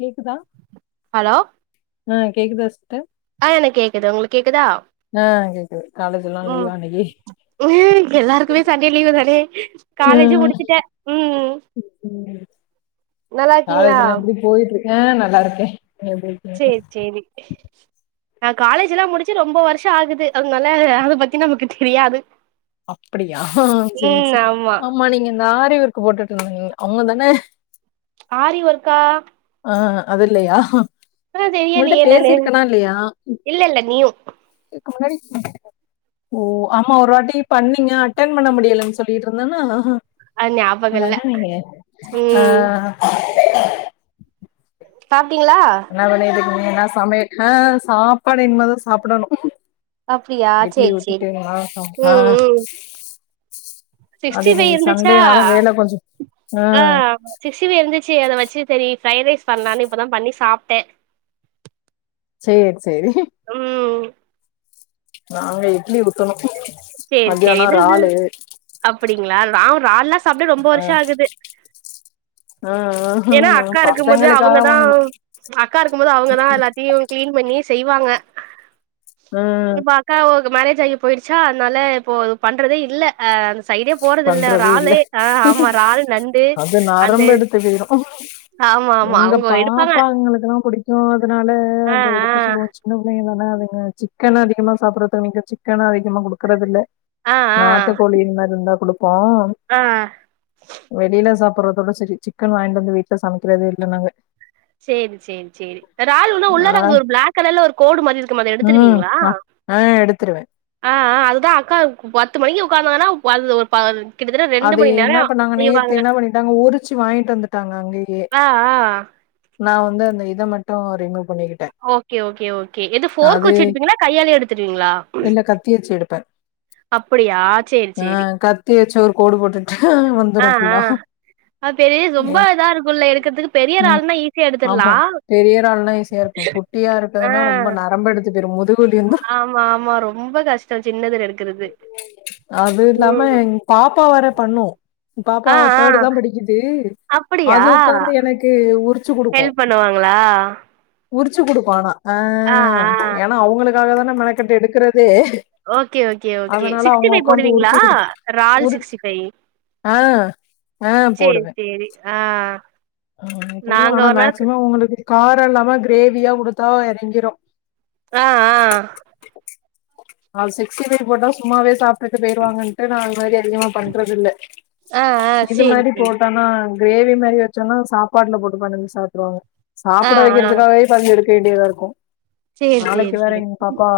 கேக்குதா ஹலோ ஆ கேக்குதா சிஸ்டர் ஆ எனக்கு கேக்குது உங்களுக்கு கேக்குதா அ கேக்குது காலேஜெல்லா லீவா இன்னக்கி இன்னிகி எல்லார்க்குமே சண்டே லீவு தானே காலேஜி முடிச்சுட்ட ம் நல்லார்க்கீங்ளா போயிட்ருக்க நல்லாருக்கே எப்டி இருக்கீங்க சேர் சேரி நா காலேஜெல்லா முடிச்சி ரொம்ப வருஷ ஆகுது அதுனால அத பத்தி நமக்கு டெரியாது அப்டியா சேரி சேர் ஆமா நீங்க ந்த ஆரி ஒர்க் போட்டுட்ருந்திங்க அவுங்க தான ஆரி ஒர்க்கா அ அதில்லையா ஆ ஒங்கள்ட்ட தெரியலையே நானு பேசிருக்கனா இல்லயா இல்ல இல்ல நியூ ஓ ஆமா ஒரு வாட்டி பண்ணீங்க அட்டன் பண்ண முடியலன் சொல்லிட்ருந்தன்னா னா அது ஞாபகோ இல்ல ஒடனே நீங்க அ ம் சாப்ட்டீங்ளா ன்னா பண்ணிட்ரிக்கிங்க ன்னா சமையல் அஅ சாப்பாடு இன்மேதா சாப்பிடணு அப்டியா இட்லி சேரி சேரி ஊத்திட்டீங்ளா சப் அ ம் ம் அது சிக்ஸ்டி ஃபைவ் இன்னேக் இருந்துச்சா சண்டேனால வேல கொஞ்சோ சிக்ஸிபை இருந்துச்சி அத வச்சு சரி ஃபிரைட் ரைஸ் பண்லானு இப்போதா பண்ணி சாப்ட்டே சேர் சேரி அம் நாங்க இட்லி உத்தணோ சேரி சேரி மத்தியானோ எது றாலு அப்டிங்களா நா றால் லா சாப்டு ரொம்ப ஆ வருஷோ ஆகுது ஆ ஏனா ஆ அக்கா இருக்கும்போது பசங்களுக்காக அவுங்கதா வாங்கணு அக்கா இருக்கும்போது அவுங்கதா எல்லாத்தியு கிளீன் பண்ணியே செய்வாங்க ம் இப்ப அக்கா ஒ மேரேஜ் ஆயிபோய்டுச்சா அனால இப்போ அத பண்றதே இல்ல ஆ அந்த சைடே போறது இல்ல றாளூ ஆ ஆமா றால் நண்டு அது அந்த நரம்பு எடுத்து போயிரு ஆமா ஆமா அவுங்கோ எடுப்பாங்க சோ அதனால ஆ அத எடுக்க சொல்லுவோ சின்ன புள்ளைங்கதான அதுங்கள வெச்சி சிக்கன் அதிகமா சாப்புட்றது நீங்க சிக்கனு அதிகமா குடுக்கறதில்ல ஆ ஆ நாட்டு கோழிமார் இருந்தா குடுப்போ ஆ வெளியில சாப்புறதோட செரி சிக்கன் வாய்ன்டு வந்து வீட்ல சமைக்கிறதே இல்ல நாங்க சேரி சேரி சேரி இறால் உள்ள ஆ உள்ளதாகிது ப்ளா க் கலர்ல ஒரு கோடு மாரி இருக்குமே அத ம் எடுத்துருவீங்களா ஆ எடுத்துருவே ஆ ஆ அதுதா அக்கா பத்து மணிக்கு உக்காந்தாங்கன்னா அது ஒரு ப கிட்டத்தட்ட ரெண்டு அது மணி இன்ன நேரோ பண்ணாங்க நேத்து செய்வாங்க என்ன பண்ணிடாங்க உரிச்சு வாங்கிட்டு வந்துட்டாங்க அங்கயே ஆ ஆ நா வந்து அந்த இத மட் ட்டு ரிமூ பண்ணிக்கிட்டே ஓகே ஓகே ஓகே எது ஃபோர்க் அது வச்சி எடுப்பீங்களா கையாலே எடுத்துருவீங்ளா இல்ல கத்தி வெச்சு எடுப்ப அப்படியா சேரி ஆ சேரி கத்தி வச்சு ஒரு கோடு போட்டுட்டு ஆ வந்துரு ஆ ஃபுல்லா அது பெரிய ரொம்ப ம் இதா இருக்குல்ல எடுக்கறதுக்கு பெரிய ம். இறால்னா ஈஸியா ஆமா எடுத்துர்லா பெரிய இறால்னா ஈஸியா இருக்கு குட்டியா ஆ இருக்குதுன்னா ரொம்ப நரம்பு எடுத்து போய்ரோ முதுகுவலி வந்துரு ஆமா ஆமா ரொம்ப கஷ்டோ சின்னதுல எடுக்குறது அது இல்லாம எங் பாப்பா வேற பண்ணு எங் பாப்பா ஆ ஆ தர்டு தா படிக்குது அப்படியா அது உக்காந்து எனக்கு உர் ஹெல்ப் பண்ணுவாங்களா உரிச்சு குடுப்பா ஆனா அ ஆ ஆ ஏன்னா அவுங்களுக்காக தான மெனக்கட்டு எடுக்கறதே ஓகே ஓகே ஓகே அதனால சிக்ஸ்டி அவங்க ஃபை உக்காந்து உரிச்சு போடுவீங்களா குடுத்து இறால் ஒரு சிக்ஸ்டி ஃபை ஆ ஆ போடுவே சேரி ஆ அ போடுவ நாங்க ஆனா ஒரு நாள் மேக்சிமம் அவுங்களுக்கு காரோ இல்லாம கிரேவியா குடுத்தா எறங்கிரு ஆ ஆ அது சிக்ஸ்டி ஃபை போட்டா சும்மாவே சாப்ட்டுட்டு போயிருவாங்கன்ட்டு நா அந்தமாரி அதிகமா பண்றது இல்ல ஆ ஆ இது சேரி மாரி சேரி போட்டனா கிரேவி மாரி வெச்சோனோ சாப்பாட்டுல போட்டு பெனஞ்சி சாப்ட்ருவாங்க ஆ சாப்புட ஆ வெக்கற்துகாகவே பாதி எடுக்க வேண்டியதா இருக்கு சேரி நாளைக்கு சேரி வேற சேரி எங் பாப்பா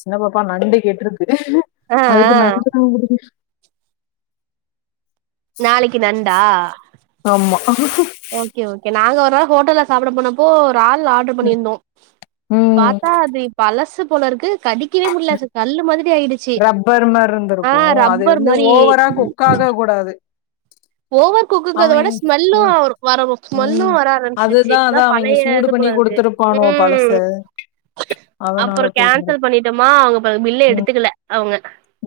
சின்ன பாப்பா நண்டு கேட்ருக்கு ஆ அதுக்கு ஆ நண்டுனா புடிக்கு நாளைக்கி நண்டா ஆமா ஓகே ஓகே நாங்க ஒரு நாள் ஹோட்டல்ல சாப்ட போனப்போ இறால் ஆர்டரு பண்ணியிருந்தோ ம் பாத்தா அது பழசு போல இருக்கு கடிக்கவே முடியல கல்லு மாதிரி ஆயிடுச்சு ரப்பர் மார் ஆ இருந்திருக்கோ அது ரப்பர் வந்து மாரி ஓவரா குக் ஆக கூடாது ஓவர் குக்குங்றத விட அவ ஸ்மெல்லு வரவு ம். ஸ்மெல்லு வர ஆரம்பிச்சிருச்சி அதா பழைய இது போல இருக்கு பாணுவோ ம் பழசு அப்றோ கேன்சல் பண்ணிட்டோமா அவுங்க ப பில்ல ம், எடுத்துக்கல அவுங்க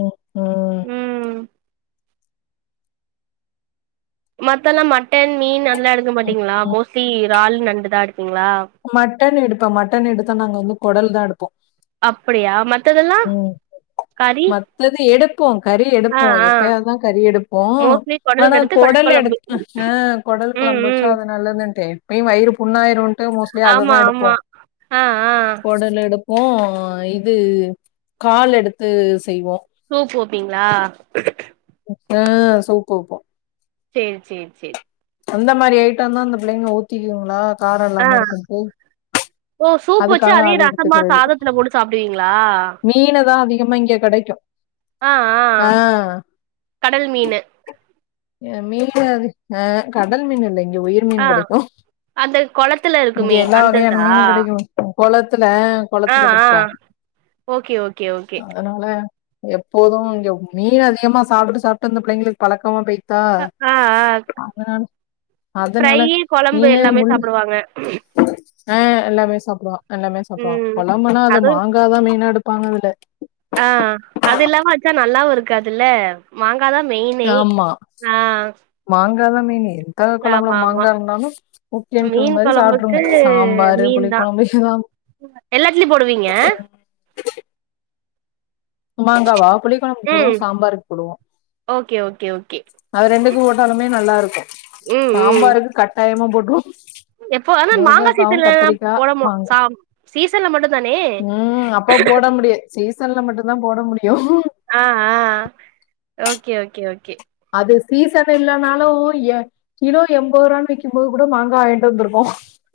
ம், ம், ம் மத்த எல்லா மட்டன் மீன் அதெல்லா எடுக்க ம், மாட்டீங்களா ம். மோஸ்லி இறால் நண்டுதா எடுப்பீங்களா மட்டன் எடுப்பே மட்டன் எடுத்தா நாங்க வந்து குடல் தா எடுப்போ அப்டியா மத்ததெல்லா கறி அதது எடுப்போ கறி ஆ எடுப்போ ஆ எப்பயாவ்து தா கறி எடுப்போ மோஸ்ட்லி ஆனா குடல் எடுத்து குடல் கொழம்பு எடுபா ஆ குடல் ம் கொழம்பு வச்சா ம் அது நல்லதுன்ட்டு இப்பயு வயிறு புண்ணாயிரும்ட்டு மோஸ் ஆமா அததா எடுப்போ ஆமா ஆ ஆ குடல் எடுப்போ இது கால் எடுத்து செய்வோ சூப் வெப்பீங்களா அ சூப் வெப்போ சேரி சேரி சேரி அந்த மாரி ஐட்டந்தா இந்த பிள்ளைங்க ஊத்திக்குங்களா காரோ ஆ இல்லாம இருக்குறக்கு ஓ சூப் வச்சு அதே ரசமா சாதத்துல போட்டு சாப்டுவீங்களா மீனு தா அதிகமா இங்க கிடைக்கு ஆ ஆ கடல் மீனு மீனு அது ஆ கடல் மீன் இல்லைங்க உயிர் ஆ மீன் கிடக்கு அந்த கொளத்துல இங்க இருக்குமே எல்லா வகையான அந்ததா மீனு கிடைக்கு கொளத்துல ஆ குளத்துல புடிப்பாங்க ஓகே ஓகே ஓகே அதனால எப்போது இங்க மீன் அதிகமா சாப்ட்டு சாப்ட்டு அந்த பிள்ளைங்களுக்கு பழக்கமா போய் தா அதலனா ஃப்ரையு கொழம்பு எல்லாமே சாப்டுவாங்க அ எல்லாமே சாப்புடுவா எல்லாமே சாப்புடுவாங் ம் கொழம்புனா அது மாங்காதா மெயினா எடுப்பாங்க அதுல ஆ அது இல்லாமா வெச்சா நல்லாவு இருக்காதுல்ல மாங்காதா மெயினே ஆ மாங்காதா மெயினே தேங்கா கொழம்புல ஆமா ஆமா மாங்கா இருந்தாலு ஓகேன்ற மீன் மாரி கொழம்புக்கு சாப்ட்டுருங்க சாம்பாரு மீன் புளி தா கொழம்பு எதா எல்லாத்துலயு போடுவீங்க மாங்காவா புளிக்கொழம்புக்கு போடுவோ ம் சாம்பாருக்கு போடுவோ ஓகே ஓகே ஓகே அது ரெண்டுக்கு போட்டாலுமே நல்லா இருக்கூ ம் ம் சாம்பாருக்கு கட் டாயமா போட்டுருவோ எப்போ ஆனா மாங்கா முருங்கக்காவு சீசன்ல கத்திரிக்கா போடமா மாங்கா சா சீசன்ல மட்டு தானே ம் இப்போ போட முடியாது சீசன்ல மட்டும்தா போட முடியு ஆ ஆ ஆ ஓகே ஓகே ஓகே அது சீசன் இல்லனாலு ஏ கிலோ எண்பது ரூபானு விக்கும்போது கூட மாங்காய் வாங்கிட்டு வந்து இருக்கோ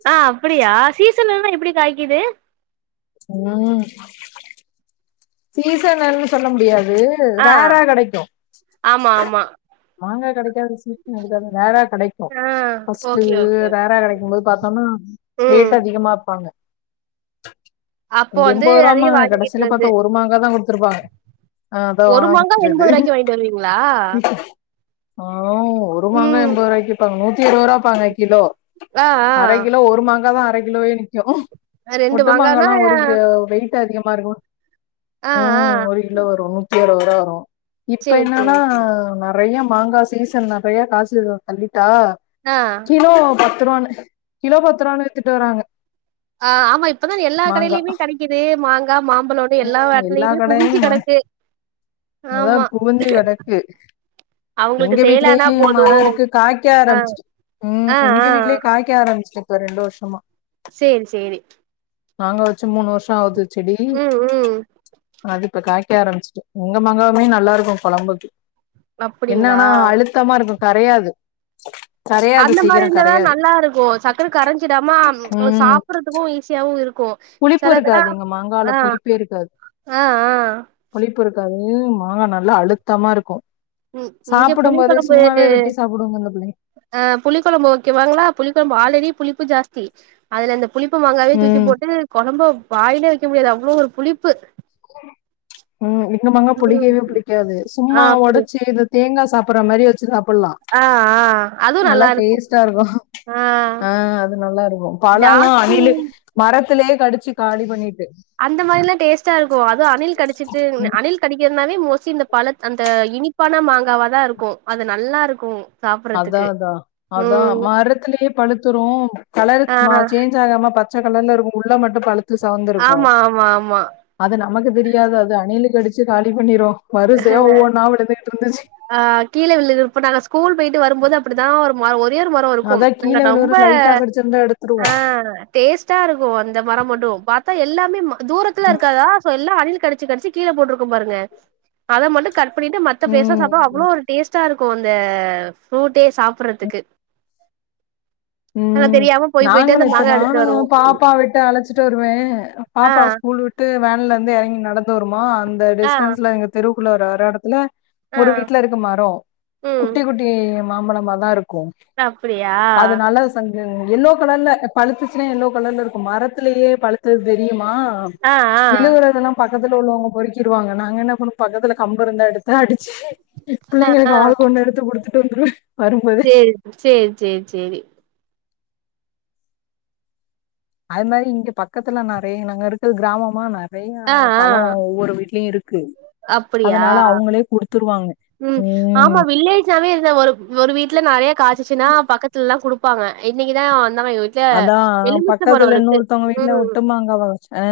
ஆ அப்டியா சீசன் இல்லனா எப்டி காய்க்கிது ம் சீசன்னு சொல்ல முடியாது ஆ ரேரா கிடைக்கு ஆமா ஆமா மாங்கா கிடைக்காத சீசன்ல என்க்கது ரேரா கிடைக்கும் ஆ ஃபர்ஸ்ட்டு ஓகே ஓகே ரேரா கிடைக்கும் போது பாத்தோம்னா ம் ரேட் அதிகமா விப்பாங்க அப்போ வந்து அதையு எம்போருபாம்பாங்க வாங்கிட்டு கடைசியில வந்து பாத்தா ஒரு மாங்கா தா கொடுத்துருப்பாங்க ஆ அதா ஒரு மாங்கா வாங்கிக்கிறது எண்பது ரூவாய்க்கு வாங்கிட்டு வருவீங்களா ஆ ஒரு மாங்கா ம் எம்பது ரூபாய்க்கு விப்பாங்க நூத்தி இருபது ரூபா விப்பாங்க கிலோ ஆ அரைக் கிலோ ஒரு மாங்காய் தா அரை கிலோவே நிக்கு ஆ ரெண்டு ஒட்டுமாங்க மாங்கானா எல்லா ஒரு கிலோ வெயிட் ரேட்டு அதிகமா இருக்கு ஆ ஆ ம் ஒரு கிலோ வரு நூத்தி அறுபது ரூபா வரு இப்ப சேரி என்னன்னா சேரி நிறயா மாங்காய் சீசன் நிறயா காசு இவ தள்ளிட்டா ஆ கிலோ பத்ரூவானு கிலோ பத்ரூவான்னு வித்துட்டு வராங்க ஆ ஆமா இப் இப்பதான் எல்லா மாங்கா கடயிலயுமே கெடைக்கிது மாங்கா மாம்பழோனு எல்லா எடத்துலயுமே குவிஞ்சு கிடக்கு அதா குவிஞ்சி கெடக்கு எங்க அவங்களுக்கு சேல் ஆனா வீட்லயும் போதும் மரம் இருக்கு காய்க்க ஆ ஆரம்பிச்சுட் ம் ஆ எங்க ஆ வீட்லயும் காய் க்க ஆரம்பிச்ட்டு இப்ப ரெண்டு வர்ஷமா சேரி சேரி நாங்க வச்சு மூணு வருஷோம் ஆவுது செடி ம் ம் அது இப்ப காய்க்க ஆரம்பிச்ட்டு எங்க மங்காவுமே நல்லாருக்கும் கொழம்புக்கு அப்டிங்களா என்னானா அழுத்தமாருக்கும் கரயாது அந்த மாரி இருந்ததான் நல்லாருக்கும் சக்குனு கரஞ்சிடாம அது ம் சாப்டறதுக்கும் ஈஸியாவும் இருக்கும் புளிப்பு செலதெல்லா இருக்காது எங்க மாங்கால ஆ புளிப்பே இருக்காது ஆ ஆ புளிப்பு இருக்காது மாங்கா நல்லா அழுத்தமா இருக்கு ம் இங்க சாப்டும் மோதே சும்மாவே வெட்டி சாப்புடுங்க எங்க பிள்ளைங்க அ புளி கொழம்பு ஓகேவாங்ளா புளி கொழம்பு ஆல்ரெடி புளிப்பு ஜாஸ்தி அதுல இந்த ப் புளிப்பு மாங்காவே தூக்கி ம் போட்டு கொழம்ப வாயிலே வைக்க முடியாது அவ்ளோ ஒரு புளிப்பு ம் எங்க மாங்கா ம் புளிக்கவே புளிக்காது ஆ சும்மா அப்டி ஒடச்சி இது தேங்கா சாப்ற மாரி வச்சு சாப்டலா ஆ ஆ அதுவு நல்லா இருக்கு டேஸ்டா இருக்கும் ஆ அது நல்லா இருக்கு பழல்லாம் ஜாஸ்தி அணிலு மரத்திலுயே கடிச்சி காலி பண்ணிட்டு அந்த மாரிலா டேஸ்ட்டா இருக்கும் அதும் அணில் கடிச்சிட்டு ம் அணில் கடிக்கிறதுனாவே மோஸ்ட்லி இந்த பழ அந்த இனிப்பான மாங்காவா தான் இருக்கும் அது நல்லா இருக்கும் அதான் அதான் அதான் மரத்திலே பழுத்துரும் கலர்க் ஆ ம சேஞ் சாகாம பச்ச கலர்ல இருக்கும் உள்ள மட்டும் பழுத்து செவந்திருக்கும் ஆமா ஆமா ஆமா அது நமக்கு தெரியாது அது அணிலுக்கு கடிச்சு காலி பண்ணிரும் வருசயா ஒவ்வொன்னா விழுந்துகிட்டுருந்துச்சு ஆ கீழ விழுகிறப்ப நாங்க ஸ் கூல் போயிட்டு வரும்மோது அப்டிதான் ஒரு மரோ ஒரே ஒரு மரோம் இருக்கும் அங்க நொம்ப எடுத்துறுவோம் டேஸ்ட்டா இருக்கும் அந்த மரோ மட்டும் பாத்தா எல்லாமே ம தூரத்துல ம் இருக்காதா சோ எல்லா அணில் கடிச் கடிச்சி கடிச்சி கீழ போட்ருக்கூம் பாருங்க அத மட்டும் கட் பண்ணிட்டு மத்த பெருசா சாப்ட்டா ம் அவ்வளோவு ஒரு டேஸ்ட்டா இருக்கும் அந்த ஃப்ரூட்டே சாப்புறதுக்கு ஆன தெரியா நாங்களும் இத்த நாலும் பாப்பா விட்டு அலச்சிட்டு வருவன் ஆ பாப்பா ஸ்கூல் விட்டு விட்டு வேன்லருந்து எறங்கி நடந்து வரும அந்த ஆ டிஸ்டன்ஸ்ல எங்க தெருவுக்குள்ள ஒரு வர எடத்துல ஆ ஒரு வீட்லருக்கு மரோம் ம் குட்டி குட்டி மாம்பழமாதான் இருக்கும் அ அப்டியா? நல்லா சஞ்சு எல்லோ கலர்ல பழுத்துச்சுனா எல்லோ கலர்ல் இருக்கும் மரத்திலயே பழுத்தது தெரியுமா ஆ ஆ விழுகறதெல்லாம் பக்கத்துல உள்ளவங்க பொறிக்கிருவாங்க நாங்க என்ன பண்வோம் பக்கத்துல கம்புருந்தா எடுத்து அடிச்சி எ ஆ ஆ புள்ளைங்களுக்கு ஆளூக்கொன்னு எடுத்து குடுத்துட்டு வந்துருவேன் வரும்போது செரிப் சேரி சேரி சேரி அது மாரி இங்க பக்கத்துல நறைய நாங்க இருக்கறது கிராமமா ந நெறையா ஆ ஆ பழோம் ஒவ்வொரு வீட்லயும் இருக்கு அப்டியா அதனால அவுங்களே குடுத்துருவாங்க ம் ஆமா வில்லேஜ் நல்லாவே இல்ல ஒரு ஒரு வீட்ல நெறய காச்சு சுன்னா பக்கத்துலல்லா குடுப்பாங்க இன்னைக்குதா அந்த மாரி இது அதா பக்கத்துல இன்னொருத்தவங்க வீட்ல ம் ஒட்டுமாங்கவ வச்ச அ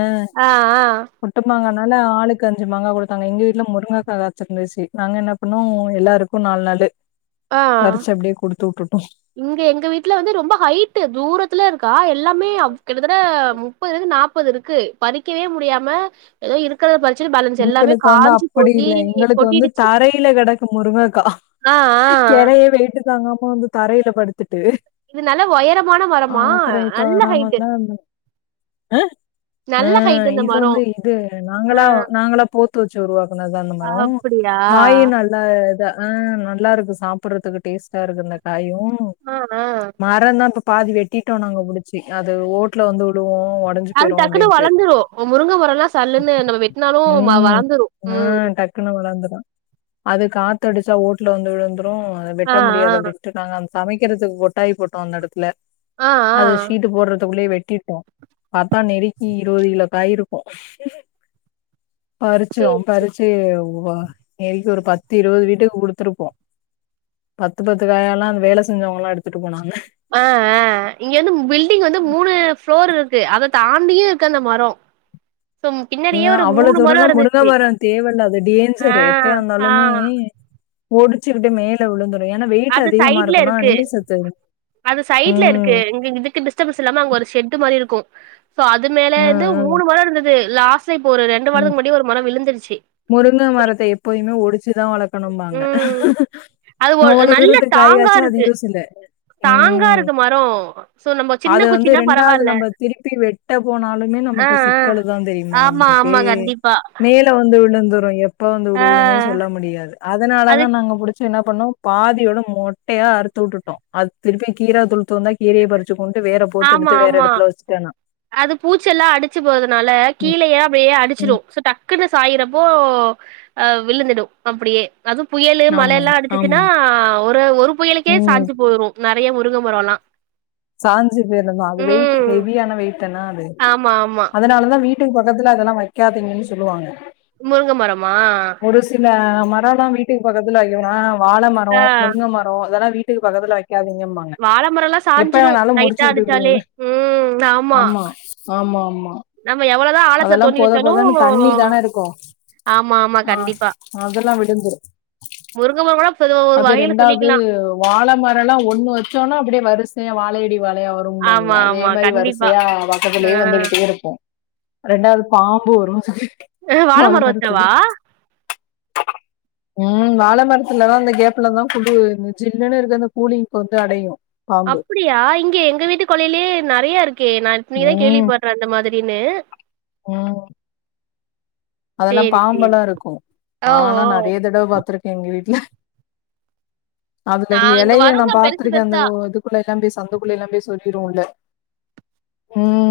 ஆ ஆ ஒட்டு மாங்கானால ஆளுக்கு அஞ்சு மாங்கா கொடுத்தாங்க எங்க வீட்ல முருங்கக்கா காய்ச்சிர்ந்துச்சு நாங்க என்னப் பண்ணுவோ எல்லாருக்கு நாலு நாலு ஆ பறிச்சு அப்டியே கொடுத்து விட்டுட்டோ இங்க எங்க வீட்ல வந்து ரொம்ப ஹைட்டு தூரத்துல இருக்கா எ எல்லாமே அவ் கிட்டத்தட்ட முப்பதுலேர்ந்து நாப்பதுருக்கு பறிக்கவே முடியாம ஏதோ இருக்கிறத பரிச்சுட்டு பேலன்ஸ் எல்லாமே எங்களுக்கு காஞ்சு போய் கொட்டிடுச்சு கிழ கெடக்கு முருங்கக்கா ஆ ஆ கேரயே வெயிட்டு தாங்காம வந்து தரையில படுத்துட்டு இது நல்ல ஒயரமான அ மரமா அப்புற இப்ப நல்ல நாங்க ஹைட்டு வந்தா அந்த அ ஆ நல்ல ஹைட்டு இந்த இது மரோ வந்து இது ஆ நாங்களா நாங்களா போத்து வச்சு உருவாக்குனது தா இந்த மரோ அப்படியா காயினா நல்லா இத ஆ நல்லா இருக்கு சாப்டறதுக்கு டேஸ்ட்டா இருக்கு இந்த காயு ஆ மரம் தா இப்ப பாதி வெட்டிட்டோ நாங்க புடிச்சு அது ஓட்ல வந்து விழுவு உடஞ்சு அது டக்குன்னு வளர்ந்துரு முருங்க மரோ எல்லா சல்லுன்னு நம்ம வெட்டினாலு வளர்ந்துரு ம் டக்குனு வளந்துரு அது காத்தடிச்சா ஓட்ல வந்து விழுந்துரு அத ஆ வெட்ட ஆ முடியாது அப்டி விட்ருங்காங்க அ சமக்கிறதுக்கு கொட்டாயி போட்டோ அந்த எடத்துல ஆ ஆ அது ஷீட்டு போடுறதுக்குள்ளேயே வெட்டிட்டோ பாத்தா நெருக்கி இருபது கிலோ காய் இருக்கு பறிச்சோ சேரி பறிச்சு நெரிக்கு ஒரு பத்து இருபது வீட்டுக்கு குடுத்துருப்போ பத்து பத்து காயால்லா அந்த வேல செஞ்சவங்கல்லா எடுத்துட்டு போனாங்க ஆ ஆ அ இங்க வந்து பில்டிங் வந்து மூணு ஃப்ளோர் இருக்கு அத தாண்டியே இருக்கு அந்த மரோ சோ பின்னாடியே அ ஒரு அவ்ளோ மூணு மரோ தூரல்லா முறுங்க இருந்துச்சு மரோ தேவ இல்லாதது அது ஆ டேஞ்சரு எப்யா ஆ இருந்தாலுமே ஒடிச்சுக்கிட்டு மேல் கிழ விழுந்துரு ஏன்னா வெயிட் அது அதிகமா சைட்ல இருக்கும்னா இருக்கு நீர் சத்து அது சைட்ல இருக்கு ம் இங்க இதுக்கு டிஸ்டரன்ஸ் இல்லாம அங்க ஒரு ஷட் மாரி இருக்கு சோ அது மேல ம் வந்து ம் மூணு மரோ இருந்தது லாஸ் இப்ப ஒரு ரெண்டு ம் வாரத்துக்கு முன்னாடி ஒரு மரோ விழுந்துடுச்சு முருங்க மரத்த எப்போயுமே ஒடிச்சுதா வளக் கனும்பாங்க ம் அது ஒரு அவ்ளோ தூரத்து காய்காச்சா அது யூஸ் இல்ல ஸ்ட்ரோங் ஆ ம் இருக்கு மரோ சோ நம்ம சின்ன அது வந்து குச்சின்னா பெரவால்ல நம்ம திருப்பி வெட் கட்ட போனாலுமே நமக்கு சிக்கலு தா தெரியுமா ஆமா உங்களுக்கு ஆமா கண்டிப்பா மேல வந்து விழுந்துரு எப் எப்ப வந்து ஆ விழுவுதுனே சொல்ல முடியாது அதனால அது தா நாங்க புடிச் ஃப்ர்ஸ்டு என்ன பண்ணோ பாதியோட மொட்டயா அறுத்து விட்டுட்டோ அது திருப்பி கீரா துளுத்து வந்தா [unintelligible] கீரய பறிச்சு போம்ட்டு வேற போத்து ஆமா எடுத்து வேற ஆமா எடத்துல வச்சுட்டாங்க அது பூச்செல்லா அடிச்சு போதுனால ம், கீழேயே அப்டியே அடிச்சிரு ம். சோ டக்குன்னு சாயிர ஒ விழுந்துடு அப்டியே அதும் புயலு ஆமா, மழலா அடிச்சுச்சுன்னா ஆமா. ஒரு ஒரு புயலுக்கே ம். சாஞ்சு போயிடு நறைய முருங்க மரோல்லா சாஞ்சு போய் இருந்தோம் அது வெயிட் ம் ஹெவியான வெயிடிட்டனா அது ஆமா ஆமா அதனாலதா வீட் வீட்டுக்கு பக்கத்துல அதெல்லா வைக்காதீங்கன்னு சொல்லுவாங்க முருங்க மரமா ஒரு சில மரோல்லா வீட்டுக்கு பக்கத்துல வைக்கணுனா வாழ மரோ ஆ முருங்க மரோ அதல்லா வீட்டுக்கு பக்கத்துல வைக்காதீங்கன்பாங்க வாழமரலா சாஞ்சிறு லைட்டா அடிச்சாலே ம் ஆமா ஆமாமா நம்ம எவ்வளதா ஆழத்துல அதெல்லா தோண்டி போத போதன்னு தண்ணி வச்சாலு தான இருக்கு ஆமா ஆமா ஆ கண்டிப்பா அதெல்லா விடிஞ்சிரு முருங்க மரம் கூட பொதுவா ஒரு அதே வகையில ரெண்டாவ்து சொல்லிக்கலா. வாழ மரலா ஒண்ணு வெச்சோனா அப்டியே வருசயா வாழையடி வாழையா வரு ஆமாங்க ஆமா அதே ஆமா மாரி கண்டிப்பா. வரிசயா வக்கத்திலே வந்துகிட்டே இருக்கு ரெண்டாவது பாம்பு வரு சொல்ட்டு ஆ வாழ மர வச்சாவா ம் வாழ மர்த்துலதா அந்த கேப்ல தா குலு ஜில்லுன்னு இருக்க அந்த கூலிங்கு வந்து அடயு அப்டியா இங்க எங்க வீட்டு கொல்லைலே நறைய இருக்கே நா இப்ப இனிக்குதா ம் கேள்விப்பட்ற அந்த மாதிரின்னு ம் அதெல்லா சேரி, சேரி. பாம்பெல்லா இருக்கோ ஓ! நாங்லா ஓ! நறைய தடவ பாத்திருக் எங்க வீட்ல அதுல நாங்க இலைய நா வருங்க பெருசு பாத்திருக்க அந்த பெருசா ஒ இது குள்ளேலா போய் சந்து குள்ளேலா போய் சொறிவிடுவோல ம்